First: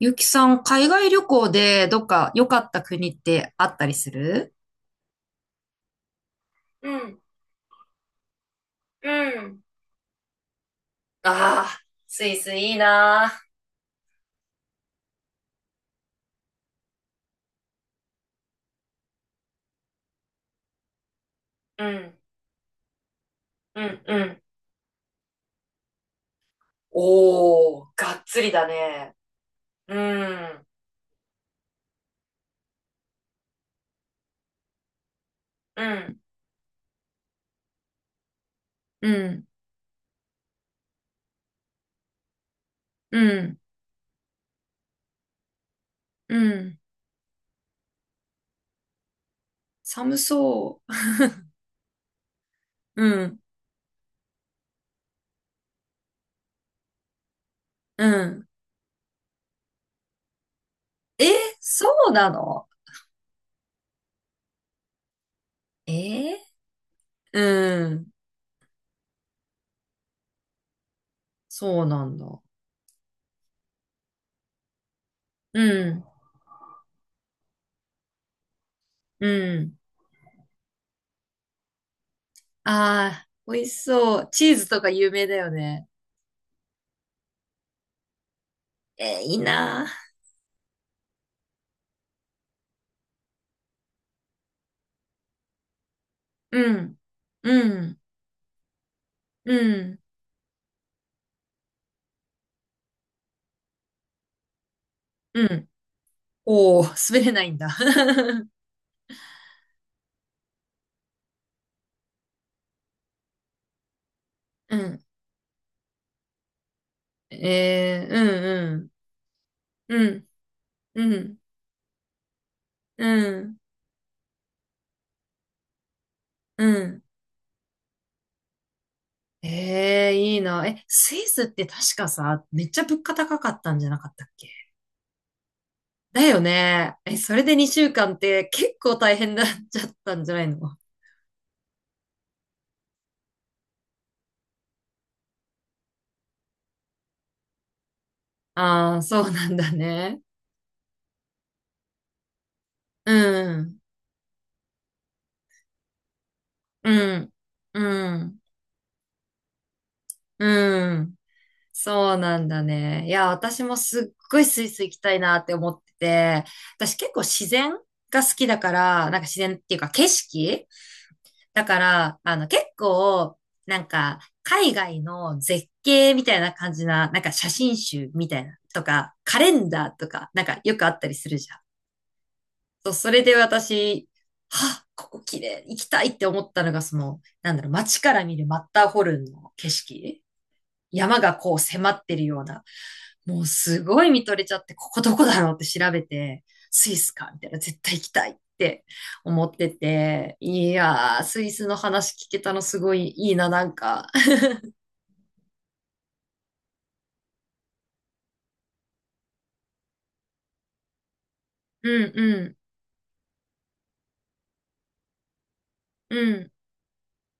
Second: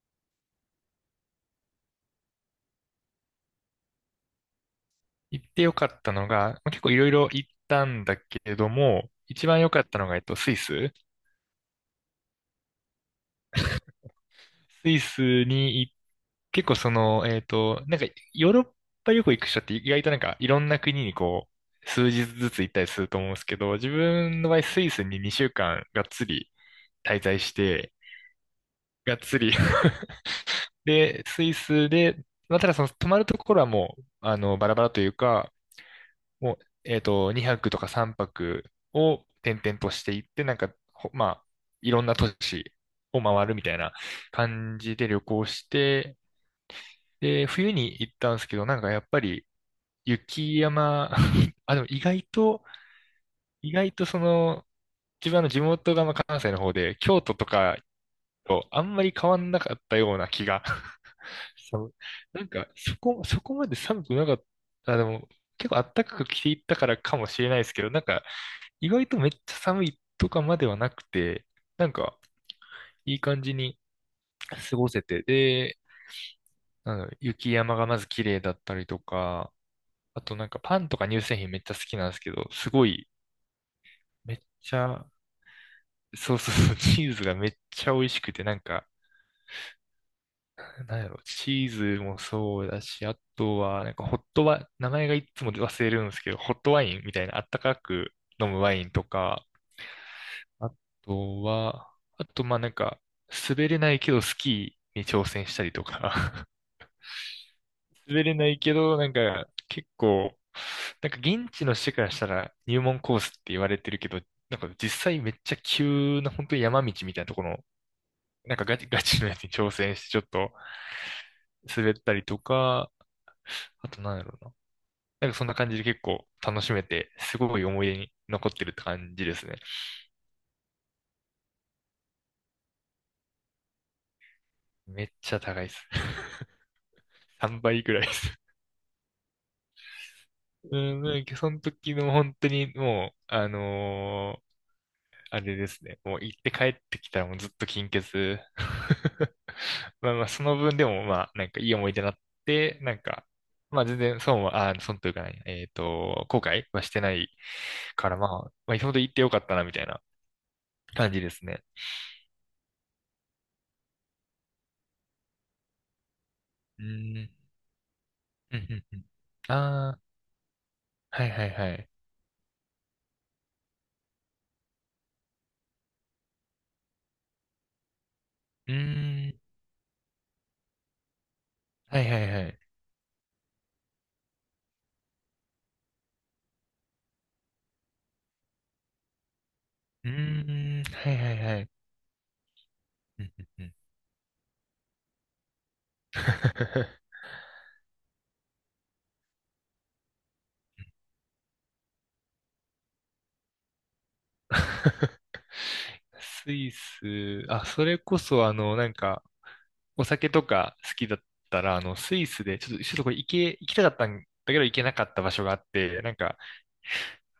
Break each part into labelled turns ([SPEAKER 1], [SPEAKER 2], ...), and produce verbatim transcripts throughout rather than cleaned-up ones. [SPEAKER 1] ゆきさん、海外旅行でどっか良かった国ってあったりする？
[SPEAKER 2] 行ってよかったのが、まあ結構
[SPEAKER 1] う
[SPEAKER 2] いろい
[SPEAKER 1] ん、
[SPEAKER 2] ろ行ったんだけれど
[SPEAKER 1] う
[SPEAKER 2] も、一番
[SPEAKER 1] ん。
[SPEAKER 2] 良かったのが、えっと、スイス。
[SPEAKER 1] ああ、スイスいいな
[SPEAKER 2] スイスに行っ結構その、えっと、なんか、ヨーロッパ旅行行く人って意外となんか、いろんな国にこ
[SPEAKER 1] ー。
[SPEAKER 2] う、
[SPEAKER 1] う
[SPEAKER 2] 数
[SPEAKER 1] ん、
[SPEAKER 2] 日ずつ行ったりすると思うんですけど、
[SPEAKER 1] う
[SPEAKER 2] 自
[SPEAKER 1] ん、うん。
[SPEAKER 2] 分の場合、スイスににしゅうかんがっつり滞在し
[SPEAKER 1] おー、
[SPEAKER 2] て、
[SPEAKER 1] がっつりだね。
[SPEAKER 2] がっつり
[SPEAKER 1] う ん、
[SPEAKER 2] で、スイスで、まあ、ただその泊まるところはもう、あの、バラバラというか、
[SPEAKER 1] うん。
[SPEAKER 2] もう、えっと、にはくとかさんぱく
[SPEAKER 1] う
[SPEAKER 2] を
[SPEAKER 1] ん、
[SPEAKER 2] 転々としていって、なんか、ほまあ、いろんな都市
[SPEAKER 1] う
[SPEAKER 2] を回る
[SPEAKER 1] ん、
[SPEAKER 2] みたいな感じで旅行して、
[SPEAKER 1] うん。
[SPEAKER 2] で、冬に行ったんですけど、なんかやっぱり
[SPEAKER 1] 寒
[SPEAKER 2] 雪
[SPEAKER 1] そ
[SPEAKER 2] 山、あ、でも意外と、
[SPEAKER 1] う。うん、
[SPEAKER 2] 意外とその、自分の地元がまあ関西の方で、京都とか
[SPEAKER 1] うん。
[SPEAKER 2] とあんまり変わんなかったような気が。
[SPEAKER 1] え、そ
[SPEAKER 2] そう
[SPEAKER 1] うな
[SPEAKER 2] なん
[SPEAKER 1] の？
[SPEAKER 2] か、そこ、そこまで寒くなかった。あ、でも、結構暖かく
[SPEAKER 1] え
[SPEAKER 2] 着ていったからかも
[SPEAKER 1] う
[SPEAKER 2] しれないですけど、なん
[SPEAKER 1] ん、
[SPEAKER 2] か、意外とめっちゃ寒いとかまではなくて、
[SPEAKER 1] そう
[SPEAKER 2] なん
[SPEAKER 1] なん
[SPEAKER 2] か
[SPEAKER 1] だ。
[SPEAKER 2] いい感じに過ごせて、
[SPEAKER 1] う
[SPEAKER 2] で、
[SPEAKER 1] ん、
[SPEAKER 2] なんだろう雪山がまず綺麗だったりと
[SPEAKER 1] う
[SPEAKER 2] か、
[SPEAKER 1] ん。
[SPEAKER 2] あとなんかパンとか乳製品めっちゃ好きなんですけど、すごい
[SPEAKER 1] ああ、美味しそう。
[SPEAKER 2] めっ
[SPEAKER 1] チーズ
[SPEAKER 2] ち
[SPEAKER 1] とか
[SPEAKER 2] ゃ、
[SPEAKER 1] 有名だよね。
[SPEAKER 2] そうそうそう、チーズがめっちゃ美味しくて、なんか、
[SPEAKER 1] えーいいなあ。
[SPEAKER 2] なんやろ、チーズもそうだし、あとは、なんかホットワ、名前がいつも忘れるんですけど、ホッ
[SPEAKER 1] う
[SPEAKER 2] トワ
[SPEAKER 1] ん。
[SPEAKER 2] インみたいなあった
[SPEAKER 1] う
[SPEAKER 2] か
[SPEAKER 1] ん。
[SPEAKER 2] く飲むワインとか、
[SPEAKER 1] うん。
[SPEAKER 2] あとは、あと、まあなんか、滑れないけどスキーに挑
[SPEAKER 1] う
[SPEAKER 2] 戦した
[SPEAKER 1] ん。
[SPEAKER 2] りとか
[SPEAKER 1] おー、滑れないんだ。
[SPEAKER 2] 滑れないけど、なんか、結構、なんか現地の人からしたら入門コースって言われてるけど、なんか
[SPEAKER 1] う
[SPEAKER 2] 実
[SPEAKER 1] ん。
[SPEAKER 2] 際めっちゃ急な本当に山道みたいなところの、
[SPEAKER 1] え
[SPEAKER 2] なんかガチ
[SPEAKER 1] ー、
[SPEAKER 2] ガチのやつに挑戦
[SPEAKER 1] うんうん。
[SPEAKER 2] して
[SPEAKER 1] う
[SPEAKER 2] ちょっ
[SPEAKER 1] ん。
[SPEAKER 2] と
[SPEAKER 1] うん。
[SPEAKER 2] 滑ったりとか、
[SPEAKER 1] うん。
[SPEAKER 2] あとなんだろうな。なんかそんな感じで結構楽し
[SPEAKER 1] う
[SPEAKER 2] め
[SPEAKER 1] ん。
[SPEAKER 2] て、すごい思い出に残ってるって感じですね。
[SPEAKER 1] えー、いいな。え、スイスって確かさ、めっちゃ物価高かったんじゃなかったっけ？
[SPEAKER 2] めっちゃ高いです。
[SPEAKER 1] だ よね。え、それで
[SPEAKER 2] 3
[SPEAKER 1] 2
[SPEAKER 2] 倍
[SPEAKER 1] 週
[SPEAKER 2] くらいで
[SPEAKER 1] 間っ
[SPEAKER 2] す。
[SPEAKER 1] て結構大変だっちゃったんじゃないの？
[SPEAKER 2] うん、なんかその時の本当にもう、あのーあれですね。もう行って帰ってきたらもうずっと金欠。
[SPEAKER 1] ああー、そう なんだ
[SPEAKER 2] まあ
[SPEAKER 1] ね。
[SPEAKER 2] まあ、その分でもまあ、なんかいい思い出になって、なん
[SPEAKER 1] う
[SPEAKER 2] か、
[SPEAKER 1] ん。
[SPEAKER 2] まあ全然損は、あ、損というかね、えっと、後悔はしてな
[SPEAKER 1] う
[SPEAKER 2] い
[SPEAKER 1] ん。う
[SPEAKER 2] からまあ、
[SPEAKER 1] ん。
[SPEAKER 2] まあ、今ほど行ってよかったなみたいな
[SPEAKER 1] う
[SPEAKER 2] 感
[SPEAKER 1] ん。
[SPEAKER 2] じですね。
[SPEAKER 1] そうなんだね。いや、私もすっごいスイス行きたいなって思ってて、
[SPEAKER 2] う
[SPEAKER 1] 私結構
[SPEAKER 2] ん。
[SPEAKER 1] 自然が好き
[SPEAKER 2] う
[SPEAKER 1] だ
[SPEAKER 2] ん
[SPEAKER 1] か
[SPEAKER 2] うんう
[SPEAKER 1] ら、
[SPEAKER 2] ん。
[SPEAKER 1] なんか自然っていうか
[SPEAKER 2] ああ、
[SPEAKER 1] 景色
[SPEAKER 2] はいはい
[SPEAKER 1] だ
[SPEAKER 2] は
[SPEAKER 1] か
[SPEAKER 2] い。
[SPEAKER 1] ら、あの結構、なんか海外の絶景みたいな感じな、なんか写真集みたいな
[SPEAKER 2] う
[SPEAKER 1] とか、
[SPEAKER 2] ー
[SPEAKER 1] カ
[SPEAKER 2] ん。
[SPEAKER 1] レンダーとか、なんかよくあったりするじゃん。
[SPEAKER 2] はいはいはい。
[SPEAKER 1] そう、それで私、はあ、ここ綺麗、行きたいって思ったのが、その、なんだろう、街から見るマッターホルンの景
[SPEAKER 2] う
[SPEAKER 1] 色。
[SPEAKER 2] ーん。はい
[SPEAKER 1] 山
[SPEAKER 2] は
[SPEAKER 1] が
[SPEAKER 2] い
[SPEAKER 1] こう
[SPEAKER 2] はい。
[SPEAKER 1] 迫ってるような、
[SPEAKER 2] うん
[SPEAKER 1] もう
[SPEAKER 2] うんうん。
[SPEAKER 1] すごい見とれちゃって、ここどこだろうって調べて、スイス かみたいな、絶対行きたいって思ってて、いやー、スイスの話聞けたのすごいいいな、なんか。
[SPEAKER 2] スイス、あ、それこそ、あの、なんか、お酒とか好きだったら、あの、
[SPEAKER 1] うん
[SPEAKER 2] スイ
[SPEAKER 1] う
[SPEAKER 2] ス
[SPEAKER 1] ん、
[SPEAKER 2] で、ちょっと、ちょっとこれ行け、行きたかったんだけど行けなかった場所があって、なん
[SPEAKER 1] う
[SPEAKER 2] か、
[SPEAKER 1] ん、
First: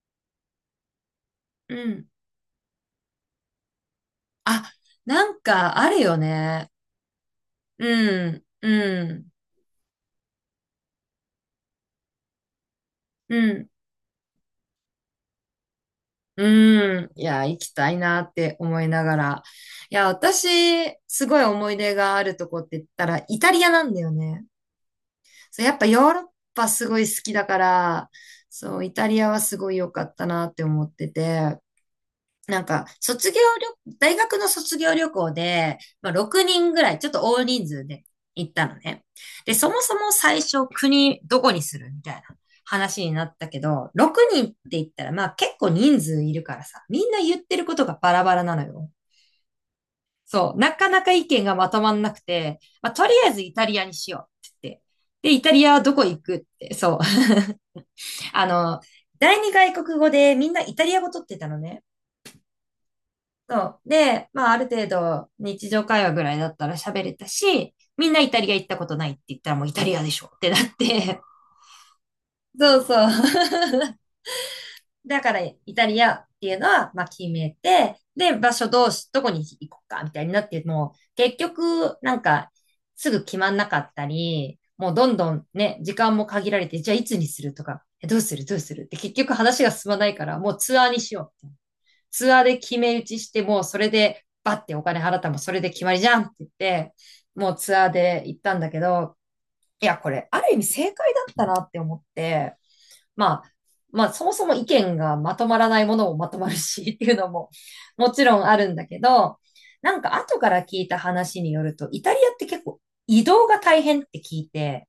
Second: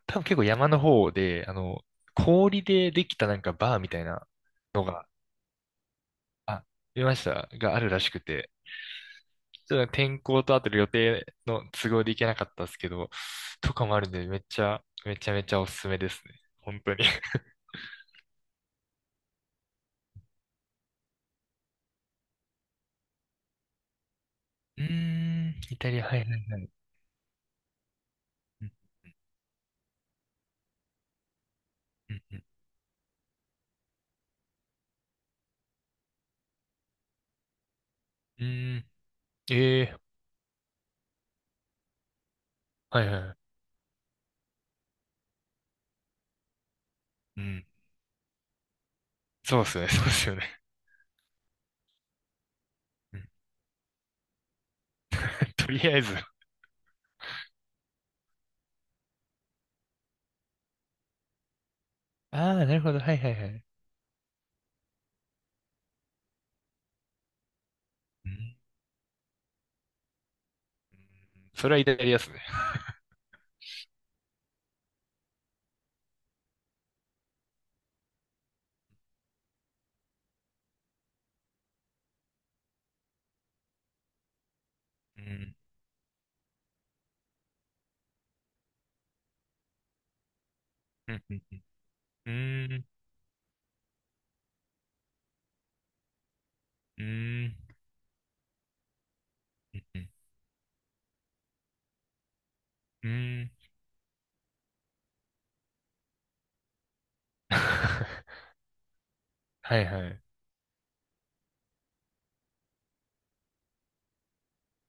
[SPEAKER 2] 多分結構山の方で、あ
[SPEAKER 1] う
[SPEAKER 2] の、
[SPEAKER 1] ん。
[SPEAKER 2] 氷でできたなんかバーみたいな
[SPEAKER 1] あ、
[SPEAKER 2] のが、
[SPEAKER 1] なんかあるよ
[SPEAKER 2] あ、
[SPEAKER 1] ね。
[SPEAKER 2] 見ました、があるらしく
[SPEAKER 1] うん、
[SPEAKER 2] て、
[SPEAKER 1] うん、
[SPEAKER 2] ちょっと天候とあと予定の都合で行けなかったですけど、
[SPEAKER 1] うん、
[SPEAKER 2] とかもあるんで、めっちゃ、めちゃめちゃおすすめですね。本当
[SPEAKER 1] う
[SPEAKER 2] に。
[SPEAKER 1] ん。い や、行きたいなって思いながら。いや、私、すごい思い出があるとこって言ったら、イタリアなんだよね。
[SPEAKER 2] うーん、
[SPEAKER 1] そう、やっ
[SPEAKER 2] イ
[SPEAKER 1] ぱ
[SPEAKER 2] タ
[SPEAKER 1] ヨ
[SPEAKER 2] リア、
[SPEAKER 1] ー
[SPEAKER 2] はい
[SPEAKER 1] ロッ
[SPEAKER 2] はいは
[SPEAKER 1] パ
[SPEAKER 2] い。
[SPEAKER 1] すごい好きだから、
[SPEAKER 2] うん
[SPEAKER 1] そう、イタリアはすごい良かったなって思ってて、
[SPEAKER 2] うんうん。
[SPEAKER 1] なんか、卒業旅、大学の卒業旅行で、まあ、ろくにんぐらい、ちょっと大人数で
[SPEAKER 2] う
[SPEAKER 1] 行ったの
[SPEAKER 2] ーん
[SPEAKER 1] ね。で、そも
[SPEAKER 2] え
[SPEAKER 1] そ
[SPEAKER 2] え
[SPEAKER 1] も最初国どこにするみたいな
[SPEAKER 2] は
[SPEAKER 1] 話
[SPEAKER 2] いは
[SPEAKER 1] に
[SPEAKER 2] い
[SPEAKER 1] な
[SPEAKER 2] は
[SPEAKER 1] っ
[SPEAKER 2] い。
[SPEAKER 1] たけど、ろくにんって言ったら、まあ結構人数いるからさ、みんな言
[SPEAKER 2] う
[SPEAKER 1] ってる
[SPEAKER 2] ん。
[SPEAKER 1] ことがバラバラなのよ。
[SPEAKER 2] そうっすね、そうっすよ
[SPEAKER 1] そう、
[SPEAKER 2] ね。
[SPEAKER 1] なかなか意見がまとまんなくて、まあとり
[SPEAKER 2] う
[SPEAKER 1] あ
[SPEAKER 2] ん
[SPEAKER 1] えずイタリアにしようって言って。で、イタ リ
[SPEAKER 2] と
[SPEAKER 1] アは
[SPEAKER 2] り
[SPEAKER 1] ど
[SPEAKER 2] あえ
[SPEAKER 1] こ
[SPEAKER 2] ず。
[SPEAKER 1] 行くって、そう、あの、第二外国語でみんなイタリア語取ってたのね。
[SPEAKER 2] ああ、なるほど。はいはいは
[SPEAKER 1] そ
[SPEAKER 2] い。
[SPEAKER 1] う。で、まあある程度日常会話ぐらいだったら喋れたし、みんな
[SPEAKER 2] う
[SPEAKER 1] イタリア
[SPEAKER 2] ん。
[SPEAKER 1] 行ったことないって言ったらもうイタリアでしょってなって。
[SPEAKER 2] それはイタリアっすね。
[SPEAKER 1] そうそう。だからイタリアっていうのは、まあ決めて、で、場所どうし、どこに行こうかみたいになって、もう結局なんかすぐ決まんなかったり、もうどん
[SPEAKER 2] う
[SPEAKER 1] どん
[SPEAKER 2] ん。
[SPEAKER 1] ね、時間も限られて、じゃあいつにするとか、えどうするどうするって結局話が進まないから、もうツアーにし
[SPEAKER 2] うん。
[SPEAKER 1] よう、
[SPEAKER 2] う
[SPEAKER 1] ツアーで決
[SPEAKER 2] ん。
[SPEAKER 1] め打ちしてもうそれでバッてお金払ったらもうそれで決まりじゃんって言って、
[SPEAKER 2] う
[SPEAKER 1] も
[SPEAKER 2] ん。
[SPEAKER 1] うツアーで行ったんだけど、
[SPEAKER 2] う
[SPEAKER 1] いや、こ
[SPEAKER 2] ん。
[SPEAKER 1] れある意味正解だったなって思って、
[SPEAKER 2] う
[SPEAKER 1] まあ、
[SPEAKER 2] ん
[SPEAKER 1] まあそもそも意見がまとまらないものもまとまるしっていうのももちろ んあるんだけど、
[SPEAKER 2] はい
[SPEAKER 1] なん
[SPEAKER 2] は
[SPEAKER 1] か
[SPEAKER 2] い。
[SPEAKER 1] 後から聞いた話によると、イタリアって結構移動が大変って聞いて、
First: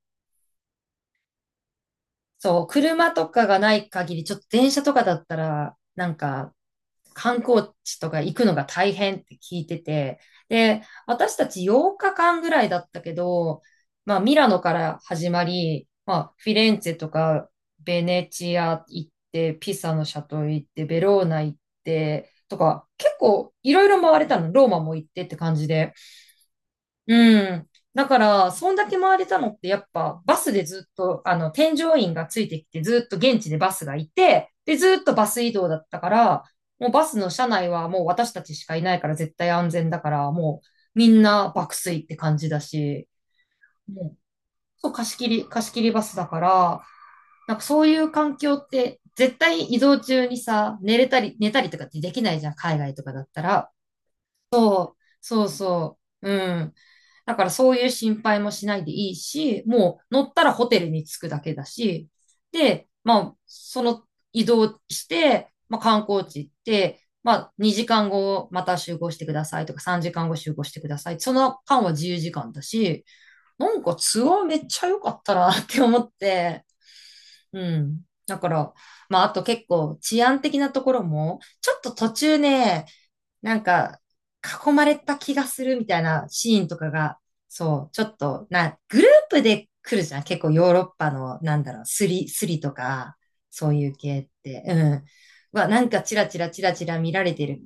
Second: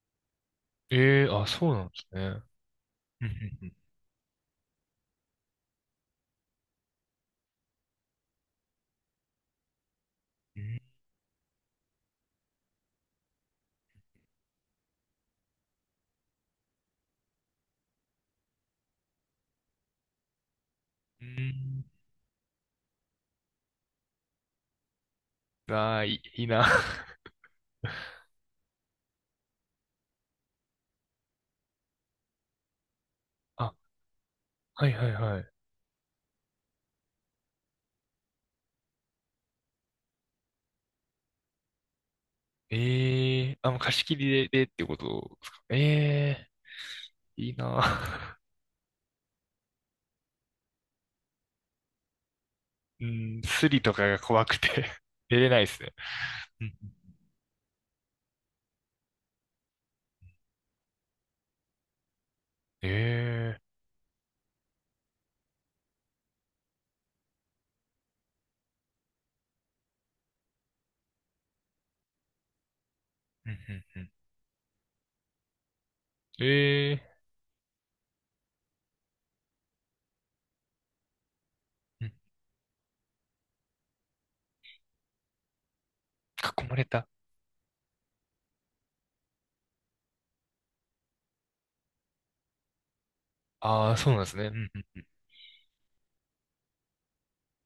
[SPEAKER 2] ええあ、そうなんですね。
[SPEAKER 1] そう、車
[SPEAKER 2] う
[SPEAKER 1] とかが
[SPEAKER 2] ん。
[SPEAKER 1] ない限り、ちょっと電車とかだったら、なんか、観光地とか行くのが大変って聞いてて、
[SPEAKER 2] うん
[SPEAKER 1] で、私たちはちにちかんぐらいだったけど、まあ、ミラノから始まり、まあ、フィレンツェとか、ベネチア行って、ピサのシャトル行って、ベロー
[SPEAKER 2] う
[SPEAKER 1] ナ行っ
[SPEAKER 2] ん
[SPEAKER 1] て、とか、結構いろいろ回れたの、ローマも行ってって感じで。
[SPEAKER 2] ああ、いい、いいな。
[SPEAKER 1] うん。だから、そんだけ回れたのって、やっぱ、バスでずっと、あの、添乗員がついてきて、ずっと現地でバ
[SPEAKER 2] あ、
[SPEAKER 1] スがいて、で、
[SPEAKER 2] はい
[SPEAKER 1] ずっ
[SPEAKER 2] はい
[SPEAKER 1] とバ
[SPEAKER 2] は
[SPEAKER 1] ス
[SPEAKER 2] い。
[SPEAKER 1] 移動だったから、もうバスの車内はもう私たちしかいないから絶対安全だから、もうみんな爆睡って感じだし、
[SPEAKER 2] ええあ、もう貸し
[SPEAKER 1] も
[SPEAKER 2] 切
[SPEAKER 1] う、
[SPEAKER 2] りで、でって
[SPEAKER 1] そう、
[SPEAKER 2] こ
[SPEAKER 1] 貸し切
[SPEAKER 2] と
[SPEAKER 1] り、
[SPEAKER 2] ですか。
[SPEAKER 1] 貸し
[SPEAKER 2] え
[SPEAKER 1] 切りバスだか
[SPEAKER 2] え
[SPEAKER 1] ら、
[SPEAKER 2] い
[SPEAKER 1] な
[SPEAKER 2] い
[SPEAKER 1] んかそ
[SPEAKER 2] な。
[SPEAKER 1] ういう環境って、絶対移動中にさ、寝れたり、寝たりとかってできないじゃん、海外 と
[SPEAKER 2] う
[SPEAKER 1] かだった
[SPEAKER 2] ん、ス
[SPEAKER 1] ら。
[SPEAKER 2] リとかが怖くて 出
[SPEAKER 1] そう
[SPEAKER 2] れないですね。
[SPEAKER 1] そう。う
[SPEAKER 2] う
[SPEAKER 1] ん。
[SPEAKER 2] ん
[SPEAKER 1] だからそういう心配もしないでいいし、もう乗ったらホテルに着くだけだし、で、まあ、
[SPEAKER 2] ええ
[SPEAKER 1] その移動して、まあ観光地行って、まあにじかんごまた集合してくださいとかさんじかんご集合してください。その間は自由時間だし、
[SPEAKER 2] うんう
[SPEAKER 1] なん
[SPEAKER 2] ん
[SPEAKER 1] か
[SPEAKER 2] うん。
[SPEAKER 1] ツアーめっちゃ良かったなって思って、
[SPEAKER 2] ええ
[SPEAKER 1] うん。だから、まああと結構治安的なところも、ちょっと
[SPEAKER 2] う
[SPEAKER 1] 途
[SPEAKER 2] ん。
[SPEAKER 1] 中ね、なんか、囲まれた気がするみたいなシー
[SPEAKER 2] 囲
[SPEAKER 1] ン
[SPEAKER 2] ま
[SPEAKER 1] と
[SPEAKER 2] れ
[SPEAKER 1] か
[SPEAKER 2] た。
[SPEAKER 1] が、そう、ちょっと、な、グループで来るじゃん。結構ヨーロッパの、なんだろう、スリ、スリとか、そうい
[SPEAKER 2] あ
[SPEAKER 1] う
[SPEAKER 2] あ、そう
[SPEAKER 1] 系
[SPEAKER 2] なん
[SPEAKER 1] っ
[SPEAKER 2] ですね。う
[SPEAKER 1] て、
[SPEAKER 2] ん
[SPEAKER 1] う
[SPEAKER 2] う
[SPEAKER 1] ん。
[SPEAKER 2] ん。
[SPEAKER 1] は、なんかチラチラチラチラ見られてる、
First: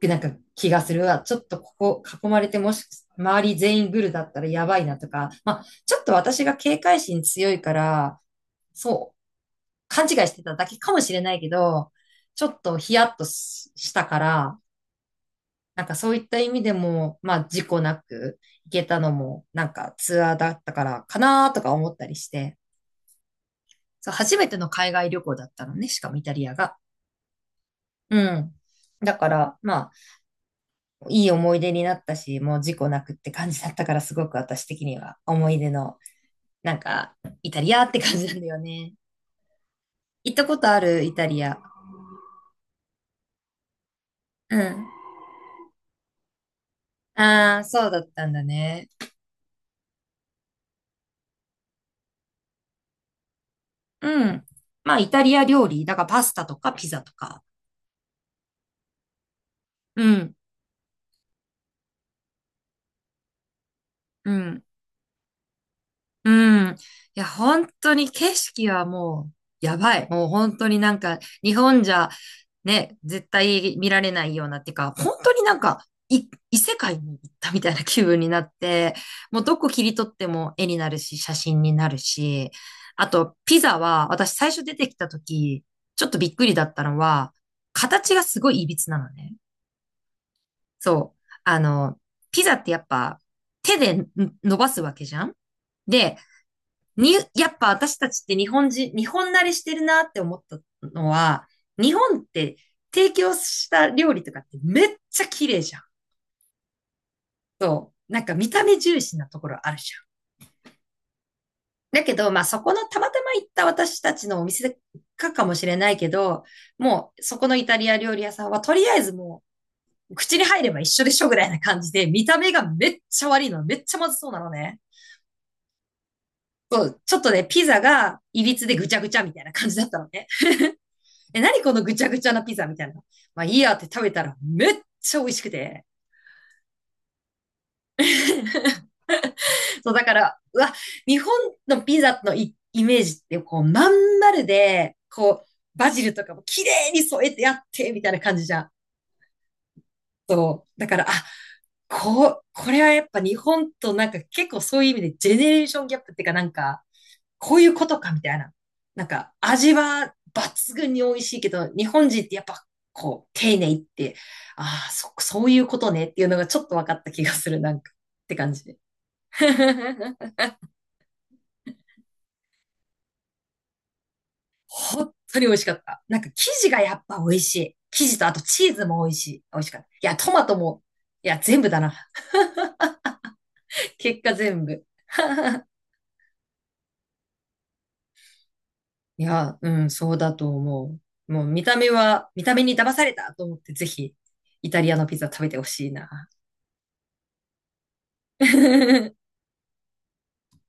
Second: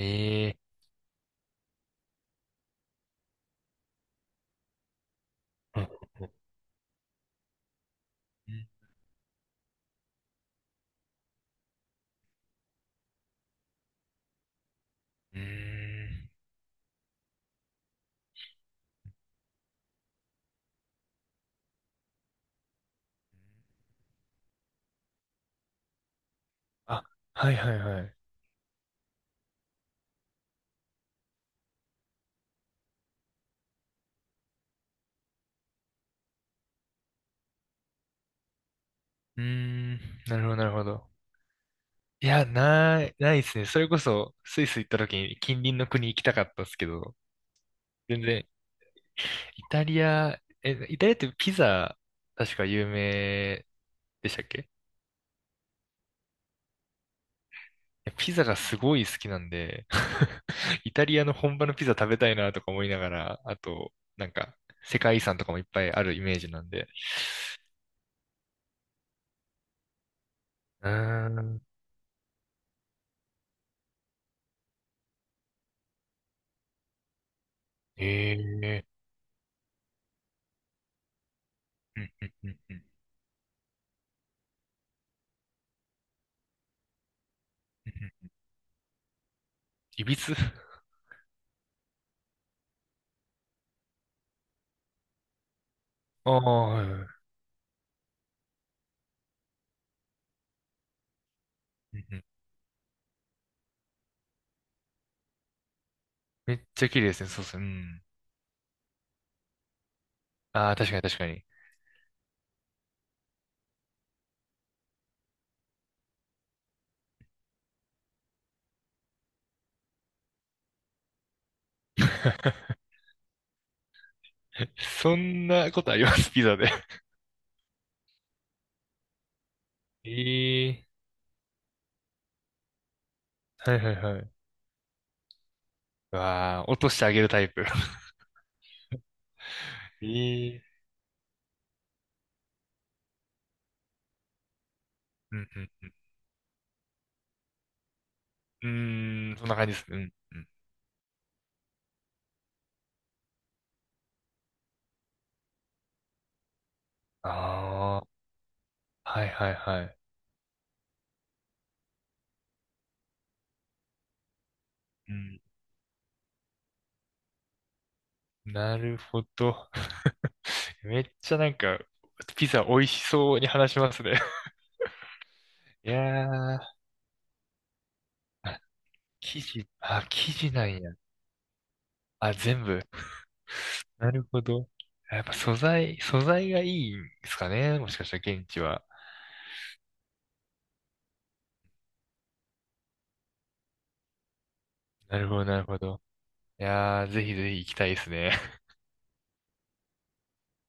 [SPEAKER 1] きなんか
[SPEAKER 2] え
[SPEAKER 1] 気がするわ。ちょっとここ囲まれて、もし、周り全員グルだったらやばいなとか、まあ、
[SPEAKER 2] うん
[SPEAKER 1] ちょっと
[SPEAKER 2] うん
[SPEAKER 1] 私が警戒心強いから、
[SPEAKER 2] うん。
[SPEAKER 1] そう、勘違いしてただけかもしれないけど、ちょっとヒヤッとししたから、
[SPEAKER 2] うー
[SPEAKER 1] なんかそういっ
[SPEAKER 2] ん
[SPEAKER 1] た意味でも、まあ事故なく行けたのも、なんかツアーだったからかなとか思ったりして、そう、初めての海外旅行だったのね、しかもイタリアが。
[SPEAKER 2] あ、はいはいはい。
[SPEAKER 1] うん。だから、まあ、いい思い出になったし、もう事故なくって感じだったから、すごく私的には思い出の、なんか、イタリアって感じなんだよね。
[SPEAKER 2] うーん。
[SPEAKER 1] 行っ
[SPEAKER 2] なる
[SPEAKER 1] た
[SPEAKER 2] ほど
[SPEAKER 1] こ
[SPEAKER 2] な
[SPEAKER 1] と
[SPEAKER 2] る
[SPEAKER 1] あ
[SPEAKER 2] ほ
[SPEAKER 1] る
[SPEAKER 2] ど。
[SPEAKER 1] イタリア。
[SPEAKER 2] いや、ない、ないですね。それこそ、
[SPEAKER 1] う
[SPEAKER 2] スイス
[SPEAKER 1] ん。
[SPEAKER 2] 行った時に近隣の国行きたかったですけど、
[SPEAKER 1] ああ、そうだっ
[SPEAKER 2] 全
[SPEAKER 1] たんだ
[SPEAKER 2] 然、
[SPEAKER 1] ね。
[SPEAKER 2] イタリア、え、イタリアってピザ、確か有名
[SPEAKER 1] う
[SPEAKER 2] でした
[SPEAKER 1] ん。
[SPEAKER 2] っけ？
[SPEAKER 1] まあ、イタリア料理、だからパスタとかピザとか。
[SPEAKER 2] いやピザがすごい好きなんで、
[SPEAKER 1] うん。
[SPEAKER 2] イタリアの本場のピザ食べたいなとか思いながら、あと、な
[SPEAKER 1] う
[SPEAKER 2] んか、
[SPEAKER 1] ん。
[SPEAKER 2] 世界遺産とかもいっぱいあるイ
[SPEAKER 1] う
[SPEAKER 2] メージなん
[SPEAKER 1] ん。い
[SPEAKER 2] で。
[SPEAKER 1] や、本当に景色はもう、やばい。もう本当に
[SPEAKER 2] う
[SPEAKER 1] なんか、
[SPEAKER 2] ー
[SPEAKER 1] 日
[SPEAKER 2] ん。
[SPEAKER 1] 本じゃ、ね、絶対見られないようなっていうか、本当になんか、い異世界に行ったみたいな気
[SPEAKER 2] え
[SPEAKER 1] 分になっ
[SPEAKER 2] え
[SPEAKER 1] て、もうどこ切り取っても絵になるし、写真になる
[SPEAKER 2] ー。うんうんう
[SPEAKER 1] し、
[SPEAKER 2] んうん
[SPEAKER 1] あと、ピザは、私最初出てきた時、ちょっとびっくりだったのは、
[SPEAKER 2] うん
[SPEAKER 1] 形が
[SPEAKER 2] うん
[SPEAKER 1] すごい歪なのね。
[SPEAKER 2] いびつ
[SPEAKER 1] そう。あの、ピザってやっぱ、手でん伸ばすわけじゃん
[SPEAKER 2] あ あー、はいは
[SPEAKER 1] に、
[SPEAKER 2] い
[SPEAKER 1] やっぱ私たちって日本人、日本慣れしてるなって思ったのは、日
[SPEAKER 2] うんう
[SPEAKER 1] 本っ
[SPEAKER 2] ん
[SPEAKER 1] て提供した料理とかってめっちゃ綺麗じゃん。
[SPEAKER 2] めっちゃ綺麗ですね。そうですね。う
[SPEAKER 1] そ
[SPEAKER 2] ん。
[SPEAKER 1] う。なんか見た目重視なところあるじ
[SPEAKER 2] ああ、確かに確かに。
[SPEAKER 1] ゃん。だけど、まあそこのたまたま行った私たちのお店かかもしれないけど、もうそこのイタリア料理屋さんはとりあえずもう口に入れば一緒でしょぐらいな感じで、見た目 がめっちゃ悪いの、めっちゃまずそうなのね。
[SPEAKER 2] そんなことあります、ピザで。
[SPEAKER 1] そ う、ちょっとね、ピザがいびつでぐちゃぐちゃみたいな感じだったのね。
[SPEAKER 2] ええ
[SPEAKER 1] え、何このぐちゃぐちゃなピザみたいな。まあいい
[SPEAKER 2] ー。
[SPEAKER 1] や
[SPEAKER 2] は
[SPEAKER 1] っ
[SPEAKER 2] い
[SPEAKER 1] て
[SPEAKER 2] はい
[SPEAKER 1] 食べ
[SPEAKER 2] はい。
[SPEAKER 1] た
[SPEAKER 2] う
[SPEAKER 1] らめっちゃ美味しくて。
[SPEAKER 2] わあ、落としてあげるタイプ。
[SPEAKER 1] そう、だ
[SPEAKER 2] え
[SPEAKER 1] から、う
[SPEAKER 2] え
[SPEAKER 1] わ、
[SPEAKER 2] ー。
[SPEAKER 1] 日本のピザのイ、イメージってこうまん丸で、
[SPEAKER 2] う
[SPEAKER 1] こう、
[SPEAKER 2] んう
[SPEAKER 1] バ
[SPEAKER 2] ん
[SPEAKER 1] ジルとかも綺麗に添えてやって、みたいな感じじゃ
[SPEAKER 2] う
[SPEAKER 1] ん。
[SPEAKER 2] ん。うーん、そんな感じですね。うんうん。
[SPEAKER 1] そう。だから、あ、こう、これはやっぱ日本となんか結構そういう意味でジェネレーションギャップっていうかなんか、こういうこと
[SPEAKER 2] ああ。
[SPEAKER 1] かみたいな。なん
[SPEAKER 2] はい
[SPEAKER 1] か
[SPEAKER 2] はい
[SPEAKER 1] 味
[SPEAKER 2] はい。
[SPEAKER 1] は抜群に美味しいけど、日本人ってやっぱこう丁寧って、ああ、そ、
[SPEAKER 2] うん。
[SPEAKER 1] そういうことねっていうのがちょっと分かった気がする、なんかって感じ
[SPEAKER 2] な
[SPEAKER 1] で。
[SPEAKER 2] るほど。めっちゃなんか、ピザ美味しそうに話しますね。
[SPEAKER 1] 本当に美味しかっ
[SPEAKER 2] い
[SPEAKER 1] た。なんか生
[SPEAKER 2] や
[SPEAKER 1] 地
[SPEAKER 2] ー、
[SPEAKER 1] がやっぱ美味しい。生地とあと
[SPEAKER 2] あ
[SPEAKER 1] チーズも美味し
[SPEAKER 2] 生
[SPEAKER 1] い。美味
[SPEAKER 2] 地、
[SPEAKER 1] しかった。い
[SPEAKER 2] あ、
[SPEAKER 1] や、ト
[SPEAKER 2] 生
[SPEAKER 1] マ
[SPEAKER 2] 地
[SPEAKER 1] ト
[SPEAKER 2] なん
[SPEAKER 1] も、
[SPEAKER 2] や。
[SPEAKER 1] いや、全部だな。
[SPEAKER 2] あ、全部。な
[SPEAKER 1] 結
[SPEAKER 2] る
[SPEAKER 1] 果
[SPEAKER 2] ほ
[SPEAKER 1] 全
[SPEAKER 2] ど。
[SPEAKER 1] 部。
[SPEAKER 2] やっぱ素材、素材がいいんですかね。もしかしたら現地は。
[SPEAKER 1] いや、うん、そうだと思う。もう見た目は、見た目に騙されたと思って、ぜひ、イタリアのピ
[SPEAKER 2] な
[SPEAKER 1] ザ
[SPEAKER 2] るほ
[SPEAKER 1] 食
[SPEAKER 2] ど、
[SPEAKER 1] べて
[SPEAKER 2] な
[SPEAKER 1] ほ
[SPEAKER 2] るほ
[SPEAKER 1] しい
[SPEAKER 2] ど。
[SPEAKER 1] な。
[SPEAKER 2] いやー、ぜひぜひ行きたいですね。